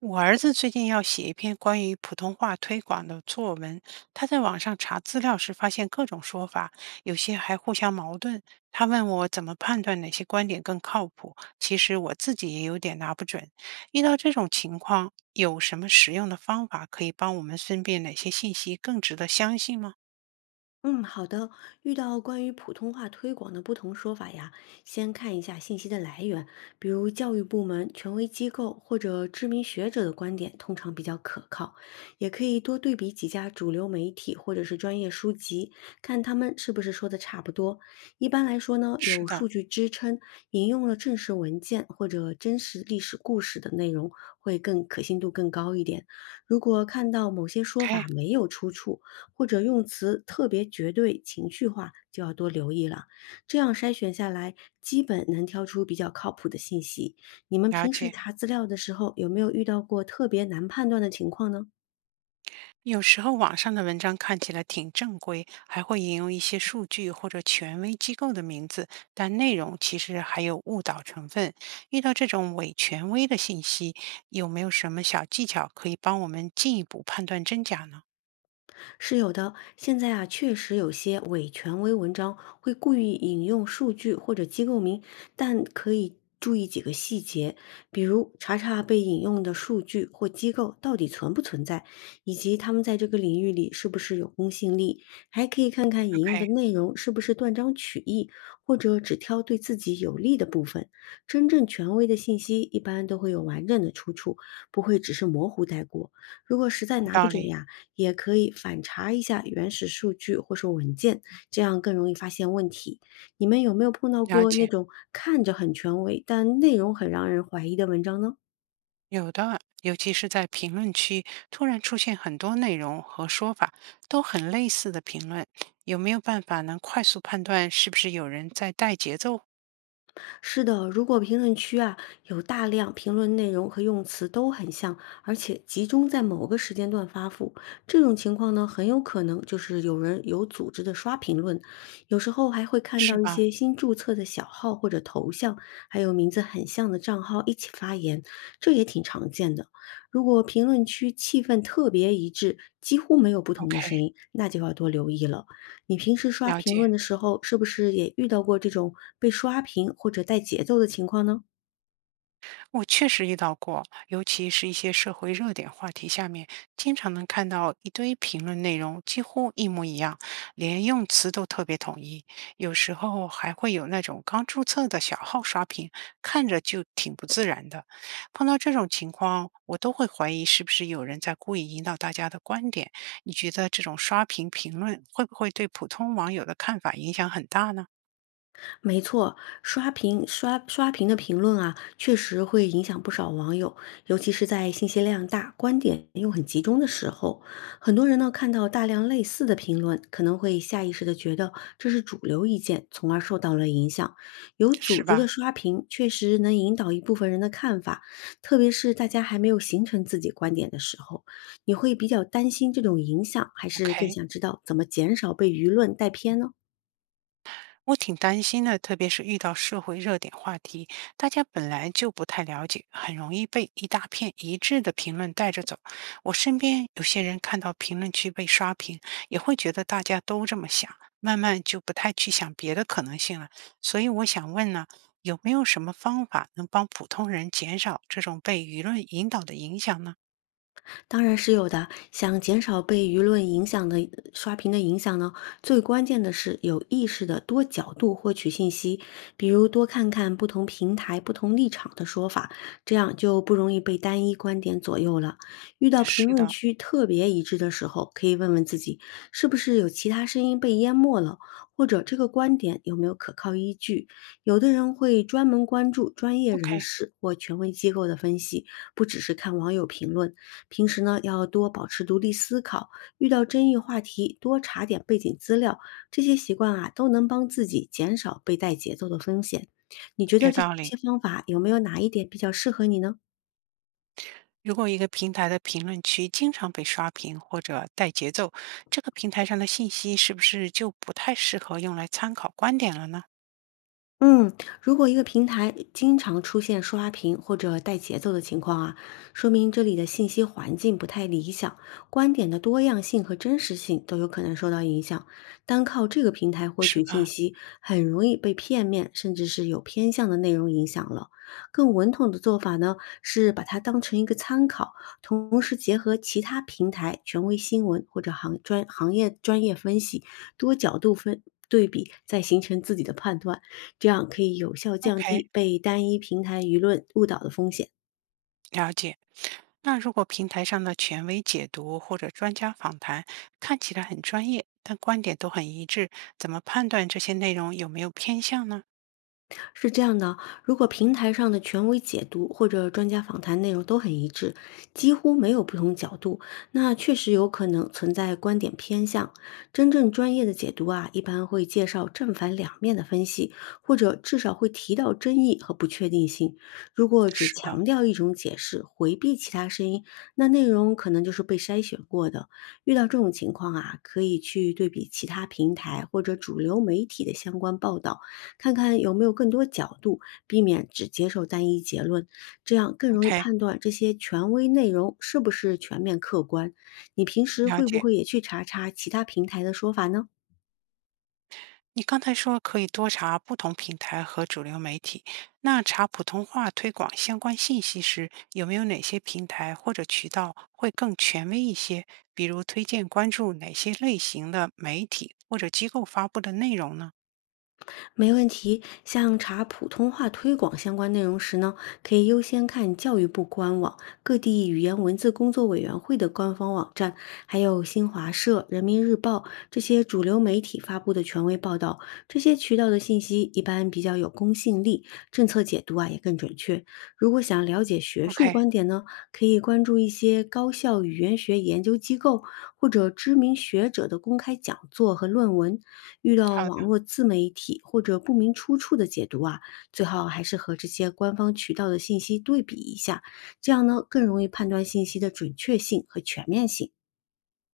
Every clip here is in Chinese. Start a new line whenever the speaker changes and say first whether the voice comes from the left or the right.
right: 我儿子最近要写一篇关于普通话推广的作文，他在网上查资料时发现各种说法，有些还互相矛盾。他问我怎么判断哪些观点更靠谱，其实我自己也有点拿不准。遇到这种情况，有什么实用的方法可以帮我们分辨哪些信息更值得相信吗？
left: 嗯，好的。遇到关于普通话推广的不同说法呀，先看一下信息的来源，比如教育部门、权威机构或者知名学者的观点，通常比较可靠。也可以多对比几家主流媒体或者是专业书籍，看他们是不是说的差不多。一般来说呢，
right: 是
left: 有
right: 的
left: 数据支撑，引用了正式文件或者真实历史故事的内容，会更可信度更高一点。如果看到某些说法
right: ，OK，
left: 没有出处，或者用词特别绝对、情绪化，就要多留意了。这样筛选下来，基本能挑出比较靠谱的信息。你们
right: 了
left: 平时
right: 解。
left: 查资料的时候，有没有遇到过特别难判断的情况呢？
right: 有时候网上的文章看起来挺正规，还会引用一些数据或者权威机构的名字，但内容其实还有误导成分。遇到这种伪权威的信息，有没有什么小技巧可以帮我们进一步判断真假呢
left: 是有的，现在啊，确实有些伪权威文章会故意引用数据或者机构名，但可以注意几个细节，比如查查被引用的数据或机构到底存不存在，以及他们在这个领域里是不是有公信力，还可以看看引用的
right: ？OK，
left: 内容是不是断章取义，或者只挑对自己有利的部分。真正权威的信息一般都会有完整的出处，不会只是模糊带过。如果实在
right: 有
left: 拿不
right: 道
left: 准
right: 理，
left: 呀，也可以反查一下原始数据或是文件，这样更容易发现问题。你们有没有碰到
right: 了
left: 过那
right: 解。
left: 种看着很权威，但内容很让人怀疑的文章呢？
right: 有的，尤其是在评论区突然出现很多内容和说法都很类似的评论，有没有办法能快速判断是不是有人在带节奏，
left: 是的，如果评论区啊有大量评论内容和用词都很像，而且集中在某个时间段发布，这种情况呢，很有可能就是有人有组织的刷评论，有时候还会看
right: 是
left: 到一
right: 吧
left: 些新注册的小号或者头像，还有名字很像的账号一起发言，这也挺常见的。如果评论区气氛特别一致，几乎没有不同的声
right: ？OK，
left: 音，那就要多留意了。你平时刷
right: 了
left: 评论
right: 解。
left: 的时候，是不是也遇到过这种被刷屏或者带节奏的情况呢？
right: 我确实遇到过，尤其是一些社会热点话题下面，经常能看到一堆评论内容几乎一模一样，连用词都特别统一。有时候还会有那种刚注册的小号刷屏，看着就挺不自然的。碰到这种情况，我都会怀疑是不是有人在故意引导大家的观点。你觉得这种刷屏评论会不会对普通网友的看法影响很大呢？
left: 没错，刷屏的评论啊，确实会影响不少网友，尤其是在信息量大、观点又很集中的时候，很多人呢看到大量类似的评论，可能会下意识的觉得这是主流意见，从而受到了影响。有组
right: 是
left: 织的
right: 吧
left: 刷屏确实能引导一部分人的看法，特别是大家还没有形成自己观点的时候，你会比较担心这种影响，还是更
right: ？OK，
left: 想知道怎么减少被舆论带偏呢？
right: 我挺担心的，特别是遇到社会热点话题，大家本来就不太了解，很容易被一大片一致的评论带着走。我身边有些人看到评论区被刷屏，也会觉得大家都这么想，慢慢就不太去想别的可能性了。所以我想问呢，有没有什么方法能帮普通人减少这种被舆论引导的影响呢？
left: 当然是有的。想减少被舆论影响的刷屏的影响呢，最关键的是有意识的多角度获取信息，比如多看看不同平台、不同立场的说法，这样就不容易被单一观点左右了。遇到评
right: 是
left: 论
right: 的
left: 区特别一致的时候，可以问问自己，是不是有其他声音被淹没了，或者这个观点有没有可靠依据？有的人会专门关注专业人
right: ，OK，
left: 士或权威机构的分析，不只是看网友评论。平时呢，要多保持独立思考，遇到争议话题多查点背景资料，这些习惯啊，都能帮自己减少被带节奏的风险。你觉得
right: 有
left: 这
right: 道
left: 些
right: 理。
left: 方法有没有哪一点比较适合你呢？
right: 如果一个平台的评论区经常被刷屏或者带节奏，这个平台上的信息是不是就不太适合用来参考观点了呢？
left: 嗯，如果一个平台经常出现刷屏或者带节奏的情况啊，说明这里的信息环境不太理想，观点的多样性和真实性都有可能受到影响。单靠这个平台获
right: 是
left: 取信
right: 吧
left: 息，很容易被片面甚至是有偏向的内容影响了。更稳妥的做法呢，是把它当成一个参考，同时结合其他平台权威新闻或者行业专业分析，多角度对比，再形成自己的判断。这样可以有效降
right: ？OK，
left: 低被单一平台舆论误导的风险。
right: 了解。那如果平台上的权威解读或者专家访谈看起来很专业，但观点都很一致，怎么判断这些内容有没有偏向呢？
left: 是这样的，如果平台上的权威解读或者专家访谈内容都很一致，几乎没有不同角度，那确实有可能存在观点偏向。真正专业的解读啊，一般会介绍正反两面的分析，或者至少会提到争议和不确定性。如果只
right: 是的
left: 强调一种解释，回避其他声音，那内容可能就是被筛选过的。遇到这种情况啊，可以去对比其他平台或者主流媒体的相关报道。看看有没有更多角度，避免只接受单一结论，这样更容易
right: ，OK，
left: 判断这些权威内容是不是全面客观。你平时
right: 了
left: 会不
right: 解。
left: 会也去查查其他平台的说法呢？
right: 你刚才说可以多查不同平台和主流媒体，那查普通话推广相关信息时，有没有哪些平台或者渠道会更权威一些？比如推荐关注哪些类型的媒体或者机构发布的内容呢
left: 没问题，像查普通话推广相关内容时呢，可以优先看教育部官网、各地语言文字工作委员会的官方网站，还有新华社、人民日报这些主流媒体发布的权威报道。这些渠道的信息一般比较有公信力，政策解读啊也更准确。如果想了解学术
right: ？OK，
left: 观点呢，可以关注一些高校语言学研究机构或者知名学者的公开讲座和论文。遇到
right: 好
left: 网
right: 的，
left: 络自媒体或者不明出处的解读啊，最好还是和这些官方渠道的信息对比一下，这样呢更容易判断信息的准确性和全面性。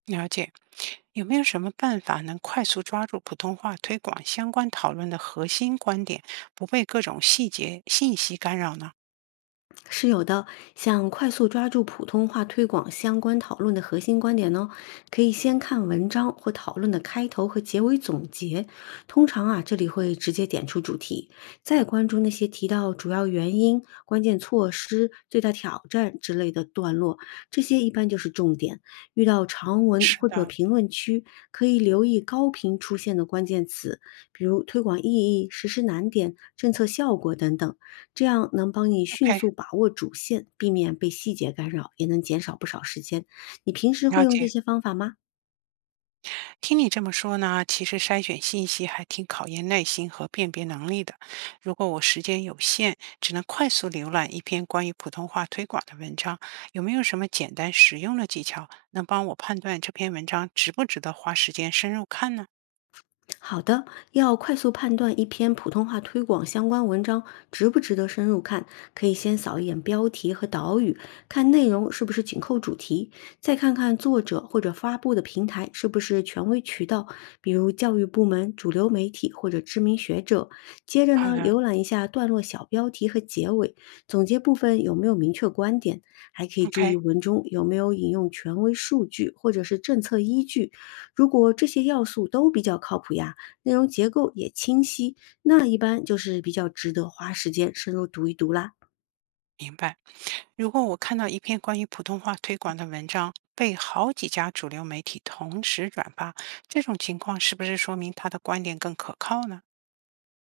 right: 了解。有没有什么办法能快速抓住普通话推广相关讨论的核心观点，不被各种细节信息干扰呢？
left: 是有的，想快速抓住普通话推广相关讨论的核心观点呢，可以先看文章或讨论的开头和结尾总结。通常啊，这里会直接点出主题，再关注那些提到主要原因、关键措施、最大挑战之类的段落，这些一般就是重点。遇到长文
right: 是
left: 或者
right: 的
left: 评论区，可以留意高频出现的关键词，比如推广意义、实施难点、政策效果等等。这样能帮你迅
right: ，OK，
left: 速把握主线，避免被细节干扰，也能减少不少时间。你平时会
right: 了
left: 用这
right: 解。
left: 些方法吗？
right: 听你这么说呢，其实筛选信息还挺考验耐心和辨别能力的。如果我时间有限，只能快速浏览一篇关于普通话推广的文章，有没有什么简单实用的技巧能帮我判断这篇文章值不值得花时间深入看呢？
left: 好的，要快速判断一篇普通话推广相关文章值不值得深入看，可以先扫一眼标题和导语，看内容是不是紧扣主题，再看看作者或者发布的平台是不是权威渠道，比如教育部门、主流媒体或者知名学者。接着
right: 好
left: 呢，
right: 的
left: 浏览一下段落小标题和结尾，总结部分有没有明确观点，还可以注意
right: ，OK，
left: 文中有没有引用权威数据或者是政策依据。如果这些要素都比较靠谱呀，内容结构也清晰，那一般就是比较值得花时间深入读一读啦。
right: 明白。如果我看到一篇关于普通话推广的文章被好几家主流媒体同时转发，这种情况是不是说明他的观点更可靠呢？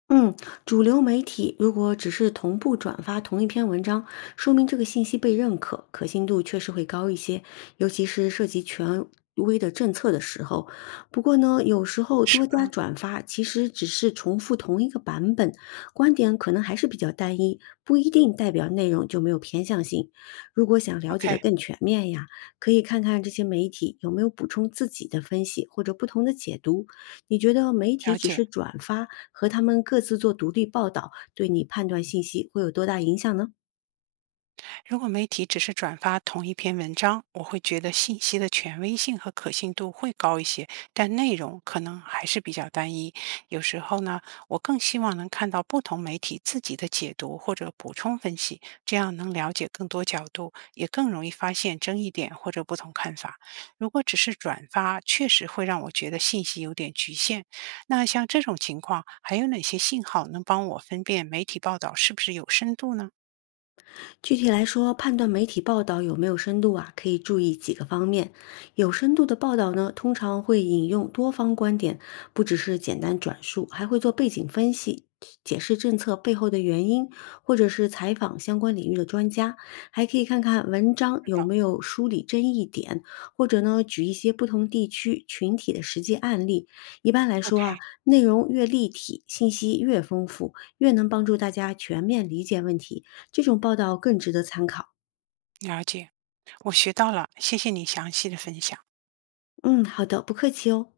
left: 嗯，主流媒体如果只是同步转发同一篇文章，说明这个信息被认可，可信度确实会高一些，尤其是涉及权威的政策的时候。不过呢，有时候
right: 是
left: 多加
right: 吧
left: 转发其实只是重复同一个版本，观点可能还是比较单一，不一定代表内容就没有偏向性。如果想了解的
right: ？OK，
left: 更全面呀，可以看看这些媒体有没有补充自己的分析或者不同的解读。你觉得媒体
right: 了
left: 只
right: 解。
left: 是转发和他们各自做独立报道，对你判断信息会有多大影响呢？
right: 如果媒体只是转发同一篇文章，我会觉得信息的权威性和可信度会高一些，但内容可能还是比较单一。有时候呢，我更希望能看到不同媒体自己的解读或者补充分析，这样能了解更多角度，也更容易发现争议点或者不同看法。如果只是转发，确实会让我觉得信息有点局限。那像这种情况，还有哪些信号能帮我分辨媒体报道是不是有深度呢？
left: 具体来说，判断媒体报道有没有深度啊，可以注意几个方面。有深度的报道呢，通常会引用多方观点，不只是简单转述，还会做背景分析，解释政策背后的原因，或者是采访相关领域的专家。还可以看看文章
right: 是
left: 有
right: 的
left: 没有梳理争议点，或者呢，举一些不同地区群体的实际案例。一般来说啊，
right: ，OK。
left: 内容越立体，信息越丰富，越能帮助大家全面理解问题。这种报道更值得参考。
right: 了解，我学到了，谢谢你详细的分享。
left: 嗯，好的，不客气哦。